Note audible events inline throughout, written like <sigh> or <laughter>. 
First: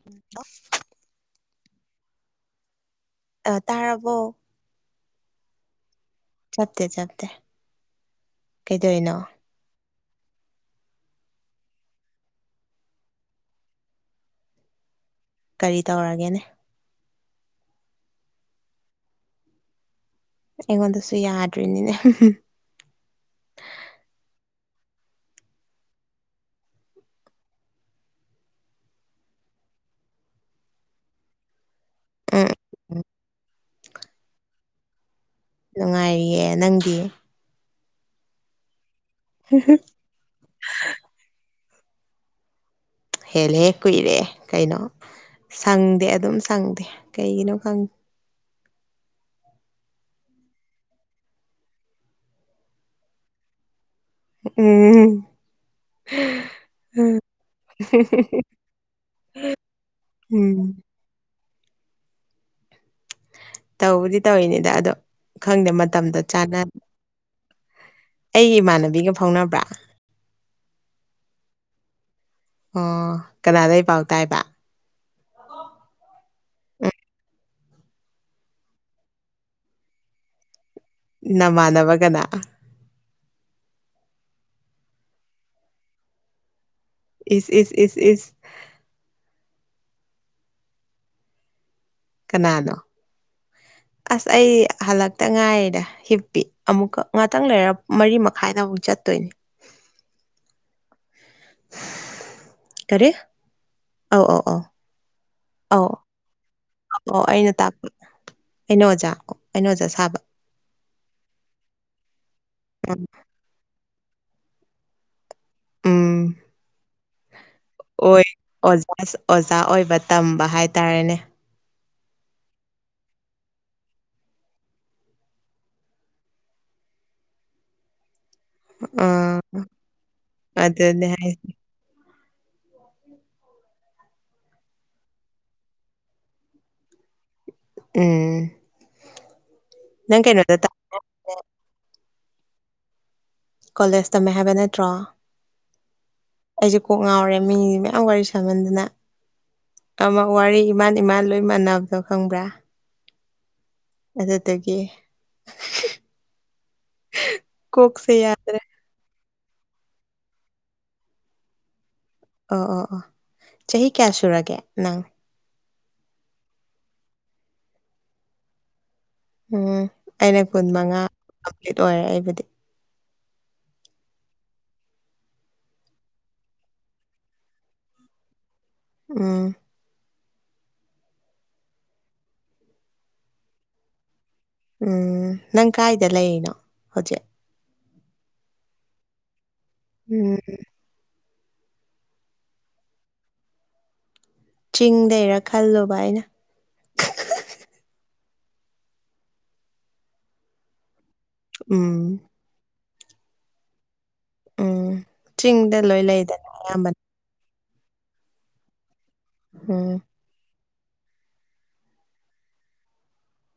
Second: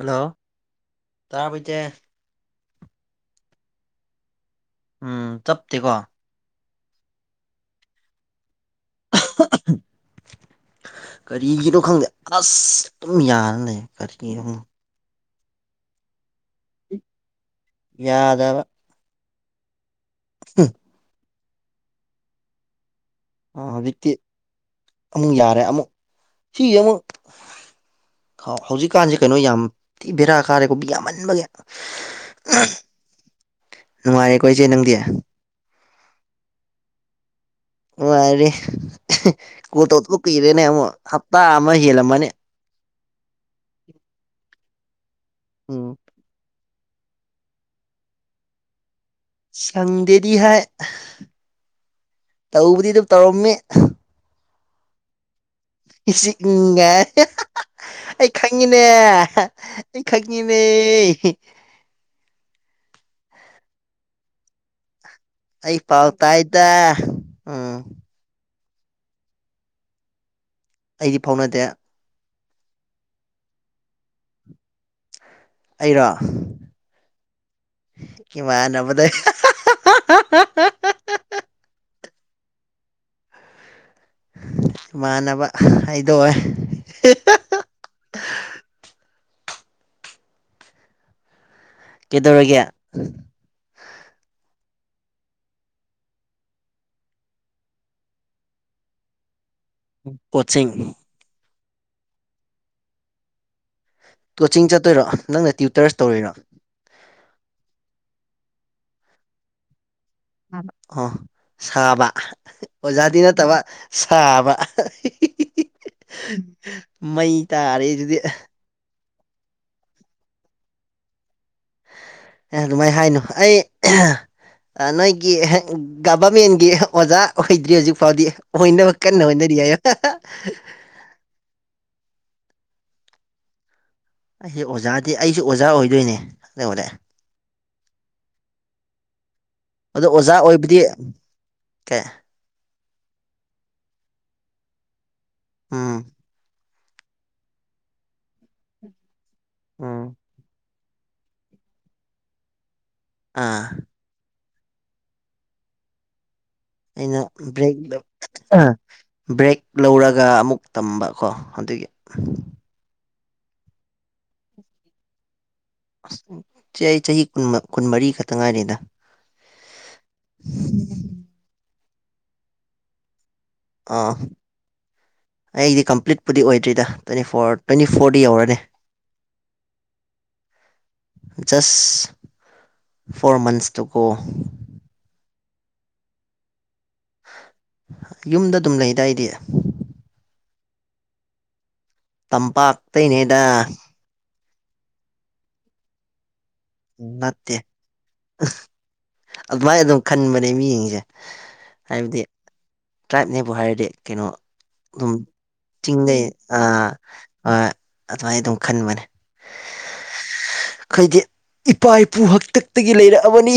Hello ꯇꯥꯕꯩꯗꯤ ꯇꯥꯔꯕꯣ ꯎꯝ ꯆꯞꯇꯦꯀꯣ ꯆꯠꯇꯦ ꯆꯠꯇꯦ ꯀꯩꯗꯣꯏꯅꯣ <inaudible> ꯀꯔꯤꯒꯤꯅꯣ ꯈꯪꯗꯦ ꯑꯁ ꯑꯗꯨꯝ ꯌꯥꯅ ꯂꯩ ꯀꯔꯤꯒꯤꯅꯣ ꯈꯪꯦ ꯀꯔꯤ ꯇꯧꯔꯒꯦꯅꯦ ꯌꯥꯗꯕ ꯑꯩꯉꯣꯟꯗꯁꯨ ꯌꯥꯗ꯭ꯔꯤꯅꯤꯅꯦ ꯑ ꯍꯧꯖꯤꯛꯇꯤ ꯑꯃꯨꯛ ꯌꯥꯔꯦ ꯑꯃꯨꯛ ꯁꯤ ꯑꯃꯨꯛ ꯍꯧꯖꯤꯛꯀꯥꯟꯁꯦ ꯀꯩꯅꯣ ꯌꯥꯝ ꯊꯤ ꯕꯦꯔꯥ ꯀꯥꯔꯦꯀꯣ ꯌꯥꯝꯃꯟꯕꯒꯤ ꯎꯝ ꯅꯨꯡꯉꯥꯏꯔꯦꯀꯣ ꯏꯆꯦ ꯅꯪꯗꯤ ꯅꯨꯡꯉꯥꯏꯔꯤꯌꯦ ꯅꯪꯗꯤ ꯋꯥꯔꯦ ꯀꯣꯜ ꯇꯧ ꯀꯨꯏꯔꯦꯅꯦ ꯑꯃꯨꯛ ꯍꯞꯇꯥ ꯑꯃ ꯍꯦꯜꯂꯝꯃꯅꯦ ꯍꯦꯜꯂꯦ ꯀꯨꯏꯔꯦ ꯀꯩꯅꯣ ꯎꯝ ꯁꯪꯗꯦ ꯑꯗꯨꯝ ꯁꯪꯗꯦ ꯀꯩꯒꯤꯅꯣ ꯁꯪꯗꯦꯗꯤ ꯍꯥꯏ ꯇꯧꯕꯗꯤ ꯑꯗꯨꯝ ꯇꯧꯔꯝꯃꯤ ꯎꯝ ꯏꯁꯤꯒ ꯑꯩ ꯈꯪꯉꯤ ꯈꯪꯀꯤꯅꯦ ꯎꯝ ꯇꯧꯕꯗꯤ ꯇꯧꯏꯅꯤꯗ ꯑꯗꯣ ꯈꯪꯗꯦ ꯑꯩ ꯄꯥꯎ ꯃꯇꯝꯗ ꯆꯥꯟꯅ ꯇꯥꯏꯗ ꯎꯝ ꯑꯩꯒꯤ ꯏꯃꯥꯟꯅꯕꯤꯒ ꯐꯥꯎꯅꯕ꯭ꯔꯥ ꯑꯩꯗꯤ ꯐꯥꯎꯅꯗꯦ ꯑꯣ ꯀꯅꯥꯗꯒꯤ ꯄꯥꯎ ꯇꯥꯏꯕ ꯑꯩꯔꯥ ꯀꯃ ꯅꯕꯗꯥꯏ ꯅꯃꯥꯟꯅꯕꯒꯅ ꯏꯃꯥꯟꯅꯕ ꯍꯥꯏꯗꯣꯏ ꯑꯦꯁ ꯑꯦ ꯑꯦ ꯀꯩꯗꯧꯔꯒꯦ ꯀꯅꯥꯅꯣ <inaudible> ꯑꯁ ꯑꯩ ꯍꯜꯂꯛꯇ ꯉꯥꯏꯔꯤꯗ ꯍꯤꯞꯄꯤ ꯑꯃꯨꯛꯀ ꯉꯥꯛꯇꯪ ꯂꯩꯔ ꯃꯔꯤ ꯃꯈꯥꯏꯗ ꯑꯃꯨꯛ ꯆꯠꯇꯣꯏꯅꯤ ꯀꯣꯆꯤꯡ ꯀꯔꯤꯦ ꯀꯣꯆꯤꯡ ꯆꯠꯇꯣꯏꯔꯥ ꯅꯪꯅ ꯇ꯭ꯌꯨꯇꯔꯁ ꯇꯧꯔꯤꯣꯏꯔꯥ ꯑꯣ ꯑꯩꯅ ꯇꯥꯛꯄ ꯑꯩꯅ ꯑꯣꯖꯥ ꯑꯣ ꯑꯩꯅꯣ ꯑꯣꯖꯥ ꯁꯥꯕ ꯑꯣ ꯁꯥꯕ ꯎꯝ ꯑꯣꯖꯥꯗꯤ ꯅꯠꯇꯕ ꯁꯥꯕ ꯎꯝ ꯃꯩ ꯇꯥꯔꯦ ꯑꯗꯨꯗꯤ ꯑꯁ ꯑꯣꯖꯥ ꯑꯣꯏꯕ ꯇꯝꯕ ꯍꯥꯏꯇꯥꯔꯦꯅꯦ ꯑꯦ ꯑꯗꯨꯃꯥꯏꯅ ꯍꯥꯏꯅꯨ ꯑꯩ ꯅꯣꯏꯒꯤ ꯒꯚꯔꯃꯦꯟꯒꯤ ꯑꯣꯖꯥ ꯑꯣꯏꯗ꯭ꯔꯤ ꯍꯧꯖꯤꯛ ꯐꯥꯎꯗꯤ ꯍ ꯏ ꯀꯅ ꯎꯝ ꯑꯣꯏꯅꯗꯤꯌꯥ ꯍꯥꯏ ꯑꯩꯁꯦ ꯑꯣꯖꯥꯗꯤ ꯑꯩꯁꯨ ꯑꯣꯖꯥ ꯑꯣꯏꯗꯣꯏꯅꯦ ꯑꯣꯔꯑꯦ ꯎꯝ ꯑꯗꯣ ꯅꯪ ꯑꯣꯖꯥ ꯀꯩꯅꯣꯗ ꯇꯝ ꯑꯣꯏꯕꯗꯤ ꯀꯩ ꯀꯣꯂꯦꯖ ꯇꯝꯃꯦ ꯍꯥꯏꯕ ꯅꯠꯇ꯭ꯔꯣ ꯎꯝ ꯑꯩꯁꯦ ꯀꯣꯛ ꯉꯥꯎꯔꯦ ꯃꯤꯁꯦ ꯃꯌꯥꯝ ꯋꯥꯔꯤ ꯁꯥꯍꯟꯗꯅ ꯎꯝ ꯋꯥꯔꯤ ꯏꯃꯥꯟ ꯏꯃꯥꯟ ꯂꯣꯏ ꯃꯥꯟꯅꯕꯗꯣ ꯈꯪꯕ꯭ꯔꯥ ꯑꯥ ꯑꯗꯨꯗꯒꯤ ꯑꯩꯅ ꯭ꯔꯦꯛ ꯀꯣꯛꯁꯦ ꯌꯥꯗ꯭ꯔꯦ ꯕ꯭ꯔꯦꯛ ꯂꯧꯔꯒ ꯑꯃꯨꯛ ꯇꯝꯕꯀꯣ ꯑꯗꯨꯒꯤ ꯑꯣ ꯑꯣ ꯑꯣ ꯆꯍꯤ ꯀꯌꯥ ꯁꯨꯔꯒꯦ ꯅꯪ ꯑꯁ ꯆꯦ ꯑꯩ ꯆꯍꯤ ꯀꯨꯟ ꯀꯨꯟꯃꯔꯤ ꯈꯛꯇ ꯉꯥꯏꯔꯤꯦꯗ ꯎꯝ ꯑꯩꯅ ꯀꯨꯟ ꯃꯉꯥ ꯀꯝꯄ꯭ꯂꯤꯠ ꯑꯣꯏꯔꯦ ꯑꯩꯕꯨꯗꯤ ꯑꯥ꯫ ꯑꯩꯗꯤ ꯀꯝꯄ꯭ꯂꯤꯠꯄꯨꯗꯤ ꯑꯣꯏꯗ꯭ꯔꯤꯗ ꯇ꯭ꯋꯦꯟꯇꯤ ꯐꯣꯔ ꯇ꯭ꯋꯦꯟꯇꯤ ꯐꯣꯔꯗꯤ ꯌꯧꯔꯅꯤ꯫ ꯎꯝ꯫ <unintelligible> ꯖꯁ ꯐꯣꯔ ꯃꯟꯁ ꯇ ꯀꯣ ꯎꯝ ꯅꯪ ꯀꯥꯏꯗ ꯂꯩꯩꯅꯣ ꯍꯧꯖꯤꯛ ꯌꯨꯝꯗ ꯑꯗꯨꯝ ꯂꯩꯗꯥꯏꯗꯤ ꯎꯝ ꯇꯝꯄꯥꯛꯇꯅꯦꯗ ꯆꯤꯡꯗꯔꯥ ꯈꯜꯂꯨꯕ ꯑꯩꯅ ꯎ ꯅꯠꯇꯦ ꯑꯗꯨꯃꯥꯏꯅ ꯑꯗꯨꯝ ꯈꯟꯕꯅꯦ ꯃꯤꯠꯌꯦꯡꯁꯦ ꯎꯝ ꯍꯥꯏꯕꯗꯤ ꯇ꯭ꯔꯥꯏꯞꯅꯦꯕꯨ ꯍꯥꯏꯔꯗꯤ ꯀꯩꯅꯣ ꯎꯝ ꯆꯤꯡꯗ ꯂꯣꯏ ꯆꯤꯡꯅꯩ ꯂꯩꯗꯅ ꯑ ꯑꯌꯥꯝꯕꯅ ꯑ ꯑꯗꯨꯃꯥꯏꯅ ꯑꯗꯨꯝ ꯈꯟꯕꯅꯦ꯫ ꯎꯝ꯫ ꯑꯩꯈꯣꯏꯗꯤ ꯏꯄꯥ ꯏꯄꯨ ꯍꯥꯛꯇꯛꯇꯒꯤ ꯂꯩꯔꯛꯑꯕꯅꯤ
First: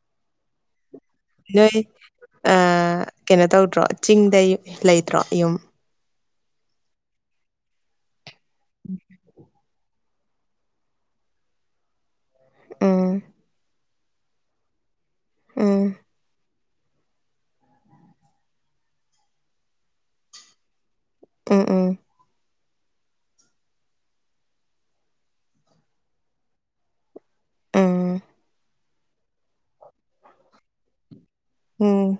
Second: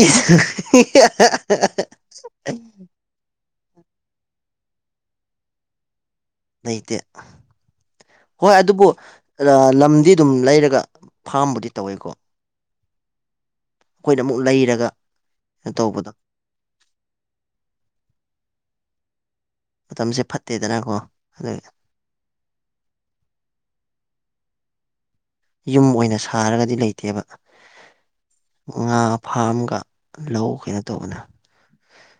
ꯅꯣꯏ ꯑ <unintelligible> <unintelligible> ꯀꯩꯅꯣ ꯇꯧꯗ꯭ꯔꯣ ꯆꯤꯡꯗꯩ ꯂꯩꯇ꯭ꯔꯣ ꯌꯨꯝ ꯂꯩꯇꯦ ꯍꯣꯏ ꯑꯗꯨꯕꯨ ꯂꯝꯗꯤ ꯑꯗꯨꯝ ꯂꯩꯔꯒ ꯐꯥꯝꯕꯨꯗꯤ ꯇꯧꯋꯦꯀꯣ꯫ ꯎꯝ꯫ ꯑꯩꯈꯣꯏꯅ ꯑꯃꯨꯛ ꯂꯩꯔꯒ ꯀꯩꯅꯣ ꯎꯝ ꯇꯧꯕꯗꯣ ꯃꯇꯝꯁꯦ ꯐꯠꯇꯦꯗꯅꯀꯣ ꯑꯗꯨ ꯎꯝ ꯎꯝ꯫ ꯌꯨꯝ ꯑꯣꯏꯅ ꯁꯥꯔꯒꯗꯤ ꯂꯩꯇꯦꯕ꯫ ꯎꯝ꯫ ꯉꯥ ꯐꯥꯝꯒ ꯂꯧ ꯀꯩꯅꯣ ꯇꯧꯕꯅꯦ꯫ ꯎꯝ꯫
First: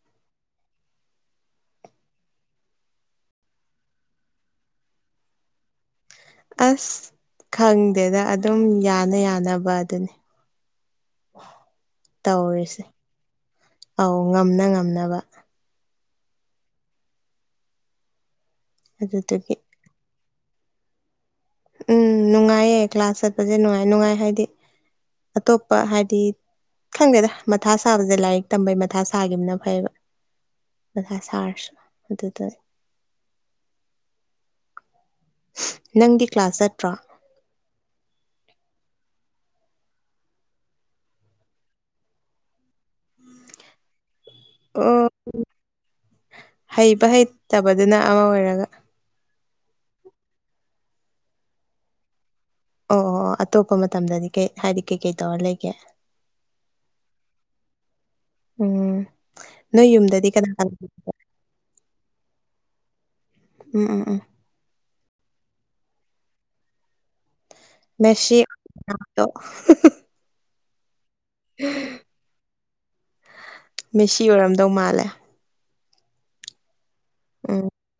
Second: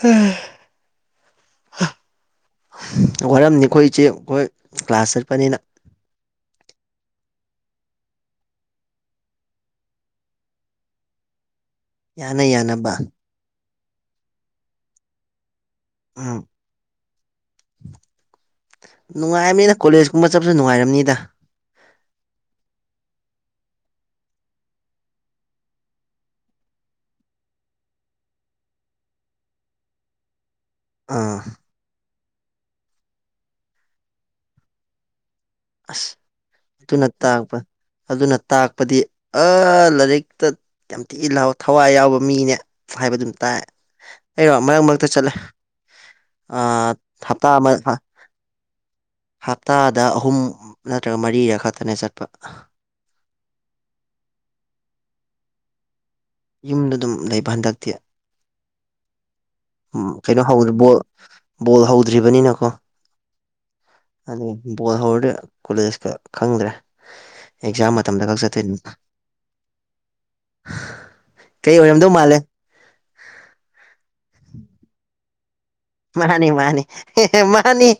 ꯍꯝ ꯋꯥꯔꯝꯅꯤ ꯑꯩꯈꯣꯏ ꯏꯆꯦ ꯍꯣꯏ ꯀ꯭ꯂꯥꯁ ꯆꯠꯄꯅꯤꯅ꯫ ꯑꯁ ꯈꯪꯗꯦꯗ ꯑꯗꯨꯝ ꯌꯥꯅ ꯌꯥꯅꯕ ꯑꯗꯨꯅꯤ꯫ <inaudible> ꯇꯧꯔꯤꯁꯦ ꯌꯥꯅꯕ ꯑꯧ ꯉꯝꯅ ꯉꯝꯅꯕꯪ ꯎꯝ ꯑꯗꯨꯗꯨꯒꯤ ꯅꯨꯡꯉꯥꯏꯔꯝꯅꯤꯗ꯫ ꯀꯣꯂꯦꯖꯀꯨꯝꯕ ꯆꯠꯄꯁꯦ ꯅꯨꯡꯉꯥꯏꯔꯝꯅꯤꯗ꯫ ꯎꯝ ꯅꯨꯡꯉꯥꯏꯌꯦ ꯀ꯭ꯂꯥꯁ ꯆꯠꯄꯁꯦ ꯅꯨꯡꯉꯥꯏ ꯅꯨꯡꯉꯥꯏ ꯍꯥꯏꯗꯤ ꯑꯇꯣꯞꯄ ꯍꯥꯏꯗꯤ ꯈꯪꯗꯦꯗ ꯃꯊꯥ ꯁꯥꯕꯁꯦ ꯂꯥꯏꯔꯤꯛ ꯇꯝꯕꯩ ꯃꯊꯥ ꯁꯥꯒꯤꯕꯅ ꯐꯩꯌꯦꯕ꯫ ꯃꯊꯥ ꯑꯥ ꯁꯥꯔꯁꯨ ꯑꯗꯨꯗ ꯑꯁ ꯅꯪꯗꯤ ꯀ꯭ꯂꯥꯁ ꯆꯠꯇ꯭ꯔꯣ ꯑꯗꯨꯅ ꯇꯥꯛꯄ ꯑꯗꯨꯅ ꯇꯥꯛꯄꯗꯤ ꯑ ꯂꯥꯏꯔꯤꯛꯇ ꯌꯥꯝ ꯊꯤ ꯂꯥꯎ ꯊꯋꯥꯏ ꯌꯥꯎꯕ ꯃꯤꯅꯦ ꯍꯥꯏꯕꯗꯨꯝ ꯇꯥꯏ꯫ ꯑꯩꯩꯔꯣ ꯃꯔꯛ ꯑꯣ ꯃꯔꯛꯇ ꯆꯠꯂꯦ ꯑ ꯍꯩꯕ ꯍꯞꯇꯥ ꯑꯃ ꯍꯩꯇꯕꯗꯨꯅ ꯑꯃ ꯑꯣꯏꯔꯒ ꯍꯞꯇꯥꯗ ꯑꯍꯨꯝ ꯅꯠꯇ꯭ꯔꯒ ꯃꯔꯤꯔꯛ ꯈꯛꯇꯅꯦ ꯆꯠꯄ꯫ ꯑꯣ ꯑꯣ ꯑꯣ ꯑꯇꯣꯞꯄ ꯃꯇꯝꯗꯗꯤ ꯀꯩ ꯍꯥꯏꯗꯤ ꯀꯩꯀꯩ ꯇꯧꯔ ꯂꯩꯒꯦ꯫ ꯌꯨꯝꯗ ꯑꯗꯨꯝ ꯂꯩꯕ ꯍꯟꯗꯛꯇꯤ꯫ ꯎꯝ ꯅꯣꯏ ꯎꯝ ꯌꯨꯝꯗꯗꯤ ꯀꯩꯅꯣ ꯀꯅꯥ ꯍꯧꯗꯤ ꯀꯅꯥ ꯕꯣꯜ ꯕꯣꯜ ꯍꯧꯗ꯭ꯔꯤꯕꯅꯤꯅꯀꯣ꯫ ꯎꯝ ꯎꯝ ꯎꯝ꯫ ꯑꯗꯒꯤ ꯕꯣꯜ ꯍꯧꯔꯗꯤ ꯀꯣꯂꯦꯖꯀ ꯈꯪꯗ꯭ꯔꯦ꯫ ꯑꯦꯛꯖꯥꯝ ꯃꯇꯝꯗ ꯃꯦꯁꯤ ꯈꯛ ꯆꯠꯇꯣꯏꯅꯤ ꯀꯩ ꯑꯣꯏꯔꯝꯗꯧ ꯃꯥꯜꯂꯦ꯫ ꯃꯦꯁꯤ ꯑꯣꯏꯔꯝꯗꯧ ꯃꯥꯜꯂꯦ꯫ ꯃꯥꯅꯤ ꯃꯥꯅꯤ ꯍꯦ ꯍꯦ ꯎꯝ ꯃꯥꯅꯤ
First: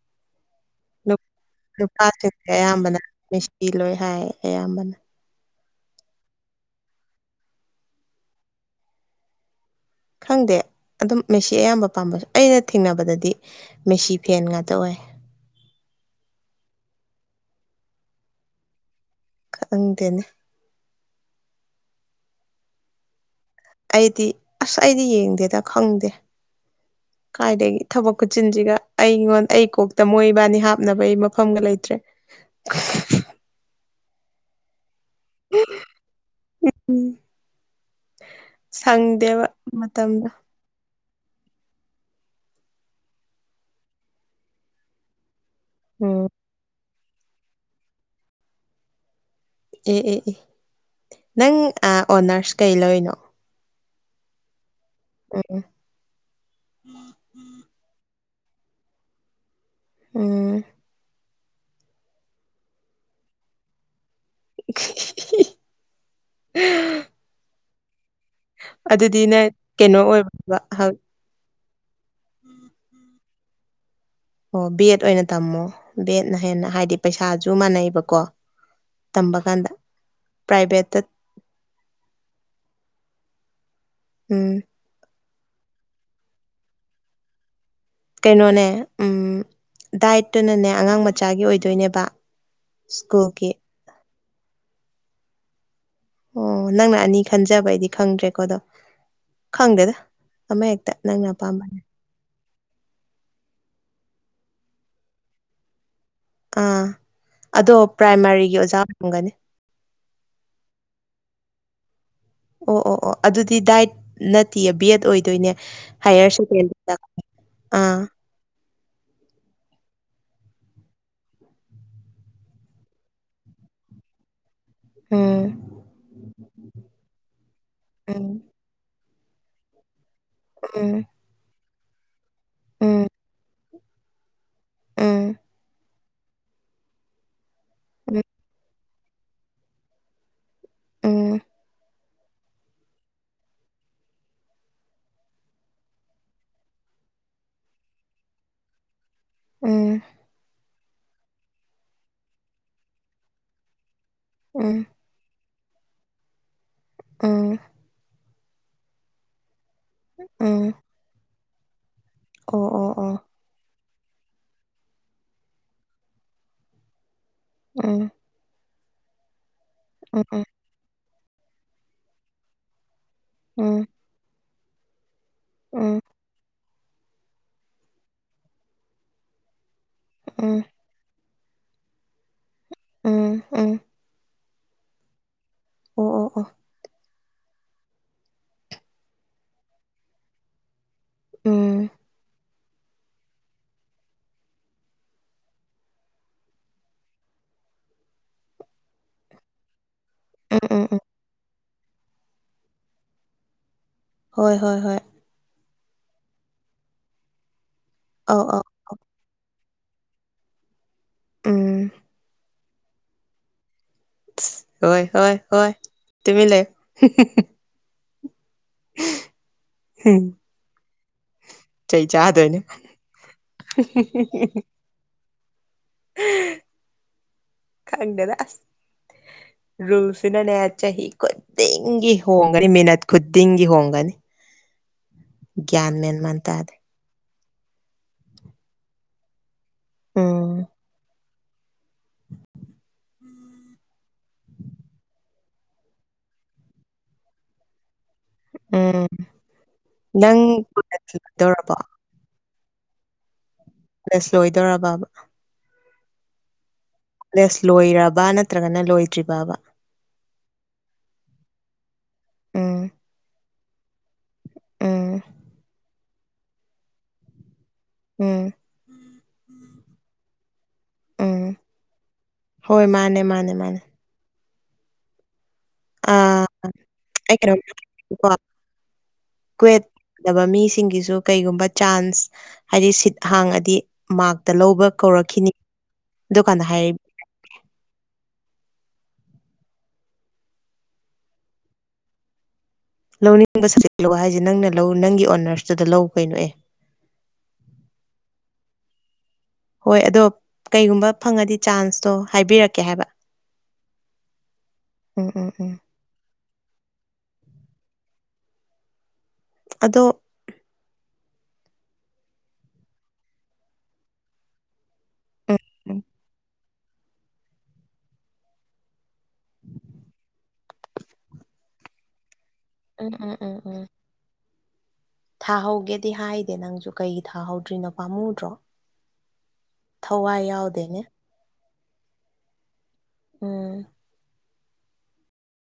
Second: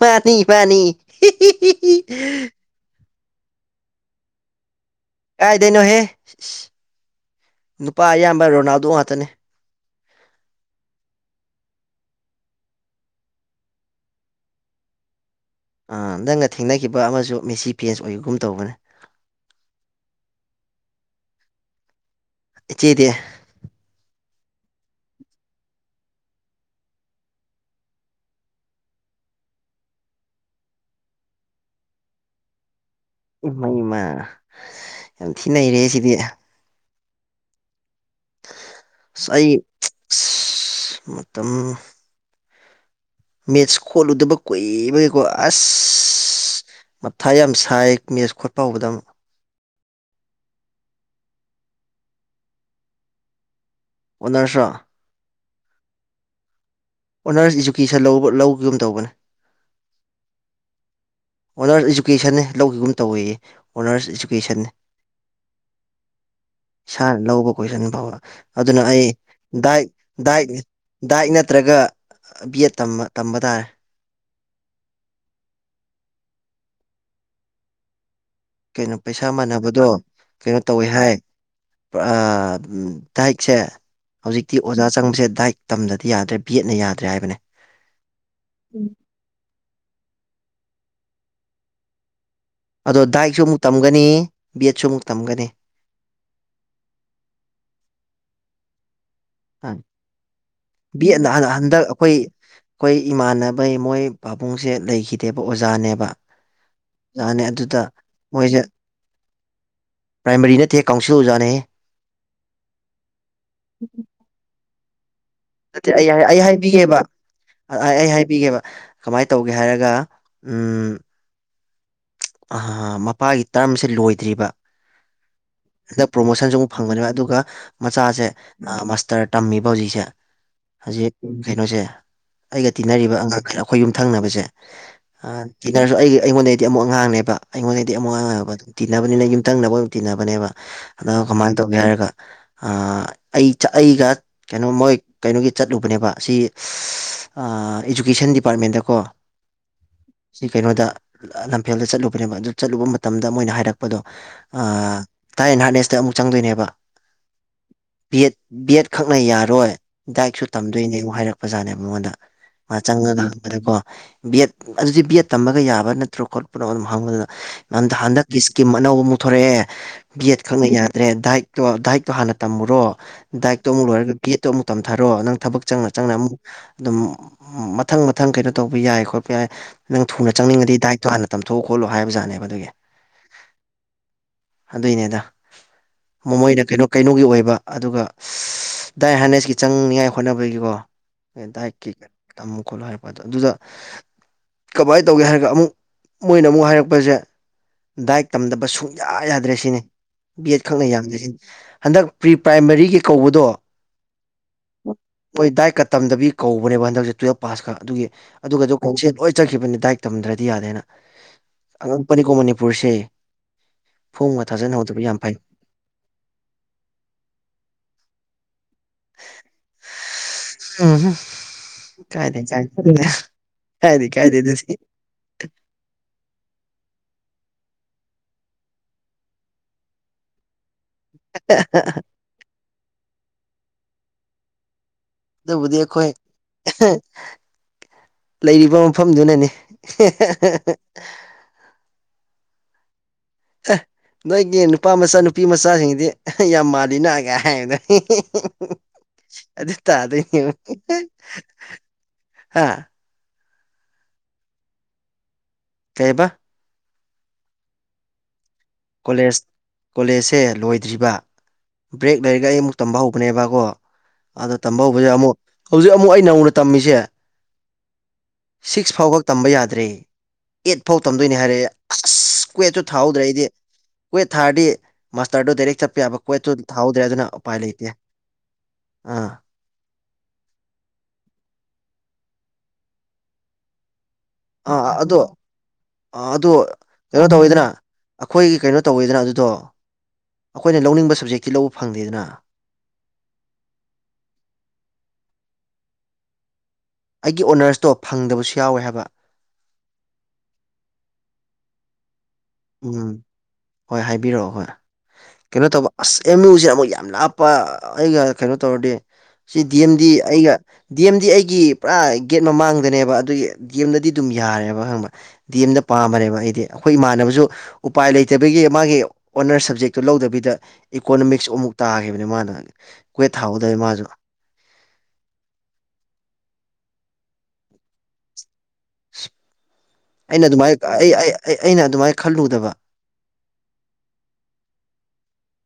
ꯃꯥꯅꯤ ꯃꯥꯅꯤ ꯍꯤ ꯍꯤ ꯅꯨꯄꯥꯁꯤꯡꯁꯦ ꯑꯌꯥꯝꯕꯅ ꯃꯤꯁꯇꯤ ꯂꯣꯏ ꯍꯥꯏ ꯑꯌꯥꯝꯕꯅ ꯀꯥꯏꯗꯩꯅꯣꯍꯦ ꯅꯨꯄꯥ ꯑꯌꯥꯝꯕ ꯔꯣꯅꯥꯜꯗꯣ ꯉꯥꯛꯇꯅꯦ ꯈꯪꯗꯦ ꯑꯗꯨꯝ ꯃꯦꯁꯤ ꯑꯌꯥꯝꯕ ꯄꯥꯝꯕꯁꯨ ꯑꯩꯅ ꯊꯦꯡꯅꯕꯗꯗꯤ ꯃꯦꯁꯤ ꯐꯦꯟ ꯉꯥꯛꯇ ꯑꯣꯏ ꯅꯪꯅ ꯊꯦꯡꯅꯈꯤꯕ ꯑꯃꯁꯨ ꯃꯦꯁꯤ ꯄꯦꯟꯁ ꯑꯣꯏꯕꯒꯨꯝ ꯇꯧꯕꯅꯦ ꯈꯪꯪꯗꯦꯅꯦ ꯆꯦꯇ ꯑꯩꯗꯤ ꯑꯁ ꯑꯩꯗꯤ ꯌꯦꯡꯗꯦꯗ ꯈꯪꯗꯦ꯫ <inaudible> ꯀꯥꯏꯗꯒꯤ ꯊꯕꯛ ꯈꯨꯨꯠꯆꯤꯟꯁꯤꯒ ꯑꯩꯉꯣꯟ ꯑꯩ ꯀꯣꯛꯇ ꯃꯣꯏꯕꯥꯏꯅꯤ ꯍꯥꯞꯅꯕ ꯑꯩ ꯃꯐꯝꯒ ꯂꯩꯇ꯭ꯔꯦ꯫ <inaudible> ꯏꯃꯩ ꯃꯥ ꯌꯥꯝ ꯊꯤꯅ ꯅꯩꯔꯦꯍꯦ ꯁꯤꯗꯤ꯫ ꯑꯁ ꯁꯪꯗꯦꯕ ꯃꯇꯝꯗꯣ꯫ ꯇꯝ ꯃꯦꯠꯁ ꯈꯣꯠꯂꯨꯗꯕ ꯀꯨꯏꯕꯒꯤꯀꯣ ꯑꯁ ꯎꯝ ꯃꯊꯥ ꯌꯥꯝ ꯁꯥꯏ ꯃꯦꯁ ꯈꯣꯠꯄ ꯍꯧꯕꯗ ꯑꯃꯨꯛ ꯑꯦ ꯑꯦ ꯑꯦ ꯅꯪ ꯑꯥ ꯑꯣꯅꯔꯁ ꯀꯩ ꯂꯧꯔꯤꯅꯣ ꯑꯣꯅꯔꯁ ꯔꯣ ꯑꯣ ꯑ ꯑꯣꯅꯔꯁ ꯏꯖꯨꯀꯦꯁꯟ ꯂꯧꯕ ꯂꯧꯕꯗꯨꯝ ꯇꯧꯕꯅꯦ ꯎꯝ ꯑꯣꯅꯔꯁ ꯏꯖꯨꯀꯦꯁꯟꯅꯦ ꯂꯧꯈꯤꯒꯨꯝ ꯇꯧꯋꯌꯦ ꯑꯣꯅꯔꯁ ꯏꯖꯨ ꯄꯦꯁꯟꯅꯦ ꯏꯁꯅ ꯂꯧꯕ ꯀꯣꯏꯁꯟ ꯐꯥꯎꯕ ꯑꯗꯨꯅ ꯑꯩ ꯑꯗꯨꯗꯤ ꯅꯪ ꯗꯥꯏꯠ ꯀꯩꯅꯣ ꯗꯥꯏꯠ ꯑꯣꯏꯕ ꯗꯥꯏꯠ ꯅꯠꯇ꯭ꯔꯒ ꯑ ꯕꯤꯑꯦꯠ ꯇꯝꯃ ꯇꯝꯕ ꯇꯥꯔꯦ ꯑꯣ ꯕꯤꯑꯦꯠ ꯑꯣꯏꯅ ꯇꯝꯃꯣ ꯕꯤꯑꯦꯠꯅ ꯍꯦꯟꯅ ꯍꯥꯏꯗꯤ ꯄꯩꯁꯥꯁꯨ ꯃꯥꯟꯅꯩꯕꯀꯣ ꯀꯩꯅꯣ ꯄꯩꯁꯥ ꯇꯝꯕ ꯀꯥꯟꯗ ꯃꯥꯟꯅꯕꯗꯣ ꯀꯩꯅꯣ ꯇꯧꯋꯦ ꯄ꯭ꯔꯥꯏꯚꯦꯠꯇ ꯍꯥꯏ ꯄ ꯑꯗꯨꯝ ꯗꯥꯏꯠꯁꯦ ꯎꯝ ꯍꯧꯖꯤꯛꯇꯤ ꯑꯣꯖꯥ ꯆꯪꯕꯁꯦ ꯗꯥꯏꯠ ꯇꯝꯗꯗꯤ ꯌꯥꯗ꯭ꯔꯦ ꯕꯦꯠꯅ ꯌꯥꯗ꯭ꯔꯦ ꯍꯥꯏꯕꯅꯦ ꯀꯩꯅꯣꯅꯦ ꯎꯝ ꯗꯥꯏꯠꯇꯨꯅꯅꯦ ꯑꯉꯥꯡ ꯃꯆꯥꯒꯤ ꯑꯣꯏꯗꯣꯏꯅꯦꯕ ꯑꯗꯣ ꯗꯥꯏꯛꯁꯨ ꯁ꯭ꯀꯨꯜꯒꯤ ꯑꯃꯨꯛ ꯇꯝꯒꯅꯤ ꯕꯦꯠꯁꯨ ꯑꯃꯨꯛ ꯇꯝꯒꯅꯤ ꯑꯣ ꯅꯪꯅ ꯑꯅꯤ ꯈꯟꯖꯕ ꯑꯩꯗꯤ ꯈꯪꯗ꯭ꯔꯦꯀꯣ ꯑꯗꯣ ꯈꯪꯗꯦꯗ ꯑꯃ ꯍꯦꯛꯇ ꯕꯤ ꯅꯪꯅ ꯑꯦꯗꯅ ꯍꯟ ꯑꯄꯥꯝꯕꯅꯦ ꯍꯟꯗꯛ ꯑꯩꯈꯣꯏ ꯑꯩꯈꯣꯏ ꯏꯃꯥꯟꯅꯕꯩ ꯃꯣꯏ ꯄꯥꯕꯨꯡꯁꯦ ꯂꯩꯈꯤꯗꯦꯕ ꯑꯣꯖꯥꯅꯦꯕ ꯑꯥ ꯑꯣꯖꯥꯅꯦ ꯑꯗꯣ ꯑꯗꯨꯗ ꯄ꯭ꯔꯥꯏꯃꯥꯔꯤꯒꯤ ꯑꯣꯖꯥ ꯑꯣꯏꯔꯝꯒꯅꯤ ꯄ꯭ꯔꯥꯏꯃꯔꯤ ꯅꯠꯇꯦꯍꯦ ꯀꯥꯎꯟꯁꯤꯜ ꯑꯣꯖꯥꯅꯦꯍꯦ ꯑꯣ ꯑꯣ ꯑꯣ ꯑꯗꯨꯗꯤ ꯗꯥꯏꯠ ꯅꯠꯇꯦꯌꯦ ꯕꯤꯑꯦꯠ ꯑꯣꯏꯗꯣꯏꯅꯦ ꯅꯠꯇꯦ ꯑꯩ ꯍꯥꯏꯌꯔ ꯑꯩ ꯁꯦꯀꯦꯟꯗꯔꯤꯗ ꯍꯥꯏꯕꯤꯒꯦꯕ ꯑꯩ ꯑꯥ ꯑꯩ ꯍꯥꯏ ꯄꯤꯒꯦꯕ ꯀꯃꯥꯏꯅ ꯇꯧꯒꯦ ꯍꯥꯏꯔꯒ ꯎꯝ ꯑ ꯃꯄꯥꯒꯤ ꯇꯔꯝꯁꯦ ꯂꯣꯏꯗ꯭ꯔꯤꯕ ꯎꯝ ꯍꯟꯗꯛ ꯄ꯭ꯔꯣꯃꯣꯁꯟꯁꯨ ꯑꯃꯨꯛ ꯐꯪꯕꯅꯦꯕ ꯑꯗꯨꯒ ꯃꯆꯥꯁꯦ ꯎꯝ ꯃꯥꯁꯇꯔ ꯇꯝꯃꯤꯕ ꯍꯧꯖꯤꯛꯁꯦ ꯎꯝ ꯍꯧꯖꯤꯛ ꯀꯩꯅꯣꯁꯦ ꯑꯩꯒ ꯎꯝ ꯇꯤꯟꯅꯔꯤꯕ ꯑꯉꯛ ꯑꯩꯈꯣꯏ ꯌꯨꯝ ꯊꯪꯅꯕꯁꯦ ꯎꯝ ꯇꯤꯅꯔꯁꯨ ꯑꯩꯒꯤ ꯑꯩꯉꯣꯟꯗꯩꯗꯤ ꯑꯃꯨꯛ ꯑꯉꯥꯡꯅꯦꯕ ꯑꯩꯉꯣꯟꯗꯩꯗꯤ ꯑꯃꯨꯛ ꯎꯝ ꯑꯉꯥꯡ ꯑꯣꯏꯕ ꯑꯗꯨꯝ ꯇꯤꯟꯅꯕꯅꯤꯅ ꯌꯨꯝꯊꯪꯅꯕ ꯑꯣꯏꯅ ꯇꯤꯟꯅꯕꯅꯦꯕ ꯑꯗꯣ ꯎꯝ ꯀꯃꯥꯏꯅ ꯇꯧꯒꯦ ꯍꯥꯏꯔꯒ ꯑꯩ ꯑꯩꯒ ꯀꯩꯅꯣ ꯃꯣꯏ ꯀꯩꯅꯣꯒꯤ ꯆꯠꯂꯨꯕꯅꯦꯕ ꯑꯁꯤ ꯏꯗꯨꯨꯀꯦꯁꯟ ꯗꯤꯄꯥꯔꯠꯃꯦꯟꯗꯀꯣ ꯁꯤ ꯀꯩꯅꯣꯗ ꯂꯝꯐꯦꯜꯗ ꯆꯠꯂꯨꯕꯅꯦꯕ ꯑꯗꯨ ꯆꯠꯂꯨꯕ ꯃꯇꯝꯗ ꯃꯣꯏꯅ ꯍꯥꯏꯔꯛꯄ ꯗꯣ ꯎꯝ ꯎꯝ ꯊꯥꯏ ꯑꯦꯟ ꯍꯥꯔꯠꯅꯦꯁꯇ ꯑꯃꯨꯛ ꯆꯪꯗꯣꯏꯅꯦꯕ ꯑ ꯕꯤ ꯑꯦꯠ ꯕꯤ ꯑꯦꯗ ꯈꯛꯅ ꯌꯥꯔꯣꯏ ꯗꯥꯏꯛꯁꯨ ꯎꯝ ꯇꯝꯗꯣꯏꯅꯦ ꯑꯃꯨꯛ ꯍꯥꯏꯔꯛꯄꯖꯥꯠꯅꯦ ꯃꯉꯣꯟꯗ ꯑꯣ ꯃꯥ ꯑꯣ ꯑꯣ ꯆꯪꯉꯒ ꯍꯪꯕꯗꯀꯣ ꯕꯤꯑꯦꯠ ꯑꯗꯨꯗꯤ ꯕꯤꯑꯦꯠ ꯇꯝꯃꯒ ꯌꯥꯕ ꯅꯠꯇ꯭ꯔꯣ ꯈꯣꯠ ꯄꯨꯝꯅꯃꯛ ꯑꯗꯨꯝ ꯍꯪꯕꯗꯗꯨꯗ ꯅꯍꯟꯗ ꯎꯝ ꯍꯟꯗꯛꯀꯤ ꯏꯁꯀꯤꯝ ꯑꯅꯧꯕ ꯑꯃꯨꯛ ꯊꯣꯛꯔꯛꯑꯦ ꯎꯝ ꯕꯤꯑꯦꯗ ꯎꯝ ꯈꯪꯅ ꯌꯥ ꯇꯔ꯭ꯦꯟ ꯗꯥꯏꯛꯇꯣ ꯗꯥꯏꯛꯇꯣ ꯍꯥꯟꯅ ꯇꯝꯃꯨꯔ ꯗꯥꯏꯛꯇꯣ ꯑꯃꯨꯛ ꯎꯝ ꯂꯣꯏꯔꯒ ꯕꯦꯠꯇꯣ ꯑꯃꯨꯛ ꯇꯝꯊꯔꯣ ꯅꯪ ꯊꯕꯛ ꯆꯪꯅ ꯆꯪꯅ ꯑꯃꯨꯛ ꯑꯗꯨꯝ ꯃꯊꯪ ꯃꯊꯪ ꯀꯩꯅꯣ ꯇꯧꯕ ꯌꯥꯏ ꯈꯣꯠꯄ ꯌꯥꯏ ꯅꯪ ꯊꯨꯅ ꯎꯝ ꯆꯪꯅꯤꯡꯉꯗꯤ ꯗꯥꯏꯠꯇꯣ ꯍꯥꯟꯅ ꯇꯝꯊꯣꯛꯑꯣ ꯈꯣꯠꯂꯣ ꯍꯥꯏꯕꯖꯥꯠꯅꯦꯕ ꯑꯗꯨꯒꯤ ꯎꯝ ꯎꯝ ꯑꯗꯨꯏꯅꯦꯗ ꯑꯣ ꯑꯣ ꯑꯣ ꯃꯃꯣꯏꯅ ꯀꯩꯅꯣ ꯀꯩꯅꯣꯒꯤ ꯑꯣꯏꯕ ꯑꯗꯨꯒ ꯗꯥꯏ ꯍꯥꯏꯔꯅꯦꯁꯀꯤ ꯆꯪꯅꯤꯉꯥꯏ ꯍꯣꯠꯅꯕꯒꯤꯀꯣ ꯎꯝ ꯗꯥꯏꯛꯀꯤ ꯇꯝꯃꯨ ꯈꯣꯠꯂꯣ ꯍꯥꯏꯔꯛꯄꯗ ꯑꯗꯨꯗ ꯀꯃꯥꯏꯅ ꯇꯧꯒꯦ ꯍꯥꯏꯔꯒ ꯑꯃꯨꯛ ꯃꯣꯏꯅ ꯑꯃꯨꯛ ꯍꯥꯏꯔꯛꯄꯁꯦ ꯗꯥꯏꯠ ꯇꯝꯗꯕ ꯁꯨꯡꯌꯥ ꯌꯥꯗ꯭ꯔꯦ ꯁꯤꯅꯤ ꯕꯤ ꯎꯝ ꯑꯦꯗ ꯎꯝ ꯈꯛꯅ ꯎꯝ ꯌꯥꯝꯖꯁꯤ ꯍꯟꯗꯛ ꯄ꯭ꯔꯤ ꯄ꯭ꯔꯥꯏꯃꯥꯔꯤꯒꯤ ꯀꯧꯕꯗꯣ ꯍꯣꯏ ꯍꯣꯏ ꯍꯣꯏ ꯍꯣꯏ ꯗꯥꯏꯠꯀ ꯇꯝꯗꯕꯤ ꯀꯧꯕꯅꯦꯕ ꯍꯟꯗꯛꯁꯦ ꯇꯨꯋꯦꯜꯞ ꯄꯥꯁꯀ ꯑꯗꯨꯒꯤ ꯑꯧ ꯑꯧ ꯑꯗꯨꯒꯗꯨ ꯈꯪꯁꯦ ꯂꯣꯏ ꯆꯠꯈꯤꯕꯅꯤ ꯗꯥꯏꯛ ꯇꯝꯗ꯭ꯔꯗꯤ ꯌꯥꯗꯦꯅ ꯎꯝ ꯑꯉꯛꯄꯅꯤꯀꯣ ꯃꯅꯤꯄꯨꯔꯁꯦ ꯐꯣꯝꯒ ꯍꯣꯏ ꯊꯥꯖꯤꯟꯍꯧꯗꯕ ꯌꯥꯝ ꯍꯣꯏ ꯐꯩ ꯍꯣꯏ ꯇꯃꯤ ꯂꯩꯥꯛ ꯍꯨꯝ ꯎꯝ ꯆꯩ ꯀꯥꯏꯗ ꯆꯥꯗꯣꯏꯅꯦ ꯀꯥꯏ ꯀꯥꯏꯗꯤ ꯀꯥꯏꯗꯁꯤ ꯈꯪꯗꯦꯗ ꯔꯨꯜꯁꯤꯅꯅꯦ ꯆꯍꯤ ꯈꯨꯗꯤꯡꯒꯤ ꯍꯣꯡꯒꯅꯤ ꯃꯤꯅꯠ ꯈꯨꯗꯤꯡꯒꯤ ꯍꯣꯡꯒꯅꯤ ꯗꯕꯨꯗꯤ ꯒ꯭ꯌꯥꯟ ꯈꯣꯏꯣꯏ ꯃꯦꯟ ꯃꯥꯟ ꯇꯥꯗꯦ ꯂꯩꯔꯤꯕ ꯃꯐꯝꯗꯨꯅꯅꯤ ꯎꯝ <unintelligible> ꯑ ꯅꯣꯏꯒꯤ ꯅꯨꯄꯥ ꯃꯆꯥ ꯅꯨꯄꯤ ꯃꯆꯥꯁꯤꯡꯗꯤ ꯌꯥꯝ ꯃꯥꯜꯂꯤ ꯅꯥꯑꯒꯦ ꯍꯥꯏꯕꯗꯅꯤ ꯎꯝ ꯑꯗꯤ ꯅꯪ ꯇꯥꯗꯅꯤꯌꯝ ꯀꯣꯂꯦꯖ ꯂꯣꯏꯗꯧꯔꯕꯣ ꯍꯥ ꯄꯁ ꯂꯣꯏꯗꯣꯏꯔꯕꯕ ꯀꯦꯕ ꯂꯦꯁ ꯂꯣꯏꯔꯕ ꯅꯠꯇ꯭ꯔꯒꯅ ꯀꯣꯂꯦꯖ ꯂꯣꯏꯗ꯭ꯔꯤꯕꯕ ꯀꯣꯂꯦꯖꯁꯦ ꯂꯣꯏꯗ꯭ꯔꯤꯕ ꯕ꯭ꯔꯦꯛ ꯂꯩꯔꯒ ꯑꯩ ꯑꯃꯨꯛ ꯎꯝ ꯇꯝꯕ ꯍꯧꯕꯅꯦꯕꯀꯣ ꯑꯗ ꯇꯝꯕ ꯍꯧꯕꯁꯦ ꯎꯝ ꯑꯃꯨꯛ ꯍꯧꯖꯤꯛ ꯑꯃꯨꯛ ꯑꯩ ꯅꯧꯅ ꯇꯝꯃꯤꯁꯦ ꯎꯝ ꯁꯤꯛꯁ ꯐꯥꯎꯈ ꯇꯝꯕ ꯌꯥꯗ꯭ꯔꯦ ꯑꯦꯠ ꯐꯥꯎ ꯇꯝꯗꯣꯏꯅꯦ ꯎꯝ ꯍꯥꯏꯔꯛꯑꯦ ꯑꯁ ꯍꯣꯏ ꯀ꯭ꯋꯦꯠꯁꯨꯨ ꯃꯥꯅꯦ ꯊꯥꯍꯧꯗ꯭ꯔꯦ ꯑꯩꯗꯤ ꯃꯥꯅꯦ ꯃꯥꯅꯦ ꯀꯨꯣꯏꯠ ꯊꯥꯔꯗꯤ ꯃꯥꯁꯇꯔꯗꯨꯣ ꯗꯥꯏꯔꯦꯛ ꯆꯠꯄ ꯄ ꯌꯥꯕ ꯑꯥ ꯀ꯭ꯋꯠꯇꯨ ꯊꯥꯍꯧꯗ꯭ꯔꯦ ꯑꯗꯨꯅ ꯑꯩ ꯎꯄꯥꯏ ꯀꯩꯅꯣꯝ ꯂꯩꯇꯦ ꯑꯥ ꯀ꯭ꯋꯦꯗꯕ ꯃꯤꯁꯤꯡꯒꯤꯁꯨ ꯀꯩꯒꯨꯝꯕ ꯆꯥꯟꯁ ꯍꯥꯏꯗꯤ ꯁꯤꯠ ꯍꯥꯡꯉꯗꯤ ꯃꯔ ꯇ ꯂꯧꯕ ꯑꯥ ꯑꯗꯣ ꯀꯧꯔꯛꯈꯤꯅꯤ ꯑꯗꯨ ꯑꯗꯣ ꯀꯥꯟꯗ ꯍꯥꯏ ꯀꯩꯅꯣ ꯇꯧꯋꯤꯗꯅ ꯑꯩꯈꯣꯏꯒꯤ ꯀꯩꯅꯣ ꯇꯧꯋꯤꯗꯅ ꯑꯗꯨꯗꯣ ꯑꯩꯈꯣꯏꯅ ꯂꯧꯅꯤꯡꯕ ꯁꯕꯖꯦꯛꯇꯤ ꯂꯧꯕ ꯐꯪꯗꯦꯗꯅ ꯂꯧꯅꯤꯡꯕ ꯁ ꯂꯧ ꯍꯥꯏꯁꯦ ꯅꯪꯅ ꯂꯧ ꯅꯪꯒꯤ ꯑꯣꯅꯔꯁꯇꯨꯗ ꯂꯧ ꯀꯩꯅꯣ ꯑꯦ ꯑꯩꯒꯤ ꯑꯣꯅꯔꯁꯇꯣ ꯐꯪꯗꯕꯁꯨ ꯌꯥꯎꯋꯦ ꯍꯥꯏꯕ ꯍꯣꯏ ꯑꯗꯣ ꯀꯩꯒꯨꯝꯕ ꯐꯪꯉꯗꯤ ꯆꯥꯟꯁꯇꯣ ꯍꯥꯏꯕꯤꯔꯛꯀꯦ ꯍꯥꯏꯕ ꯎꯝ ꯍꯣꯏ ꯍꯥꯏꯕꯤꯔꯛꯑꯣ ꯍꯣꯏ ꯎꯝ ꯎꯝ ꯀꯩꯅꯣ ꯎꯝ ꯇꯧꯕ ꯑꯁ ꯑꯦꯝ ꯌꯨꯁꯤꯦ ꯑꯃꯨꯛ ꯌꯥꯝ ꯂꯥꯞꯄ ꯑꯩꯒ ꯀꯩꯅꯣ ꯇꯧꯔꯗꯤ ꯁꯤ ꯗꯤ ꯑꯦꯝ ꯑꯗꯣ ꯗꯤ ꯑꯩꯒ ꯗꯤ ꯑꯦꯝꯗꯤ ꯑꯩꯒꯤ ꯄꯨꯔꯥ ꯒꯦꯠ ꯃꯃꯥꯡꯗꯅꯦꯕ ꯑꯗꯨꯒꯤ ꯗꯤ ꯑꯦꯝꯗꯗꯤ ꯑꯗꯨꯝ ꯌꯥꯔꯦꯕ ꯍꯪꯕ ꯗꯤ ꯎꯝ ꯑꯦꯝꯅ ꯎꯝ ꯄꯥꯝꯃꯅꯦꯕ ꯑꯩꯗꯤ ꯑꯩꯈꯣꯏ ꯏꯃꯥꯟꯅꯕꯁꯨ ꯎꯄꯥꯏ ꯂꯩꯇꯕꯤꯒꯤ ꯃꯥꯒꯤ ꯑꯣꯅꯔ ꯁꯕꯖꯦꯛꯇꯨ ꯂꯧꯗꯕꯤꯗ ꯏꯀꯣꯅꯣꯃꯤꯛꯁ ꯑꯃꯨꯛ ꯇꯥꯈꯤꯕꯅꯤ ꯃꯥꯅ ꯎꯝ ꯀ꯭ꯋꯦꯠ ꯎꯝ ꯎꯝ ꯊꯥꯍꯧꯗꯕ ꯎꯝ ꯃꯥꯁꯨ ꯊꯥꯍꯧꯒꯦꯗꯤ ꯍꯥꯏꯗꯦ ꯅꯪꯁꯨ ꯀꯩ ꯊꯥꯍꯧꯗ꯭ꯔꯤꯅꯣ ꯄꯥꯝꯃꯨꯗ꯭ꯔꯣ ꯊꯋꯥꯏ ꯑꯩꯅ ꯑꯗꯨꯃꯥꯏꯅ ꯌꯥꯎꯗꯦꯅꯦ ꯑꯩ ꯑꯩꯅ ꯑꯗꯨꯃꯥꯏꯅ ꯈꯜꯂꯨꯗꯕ ꯎꯝ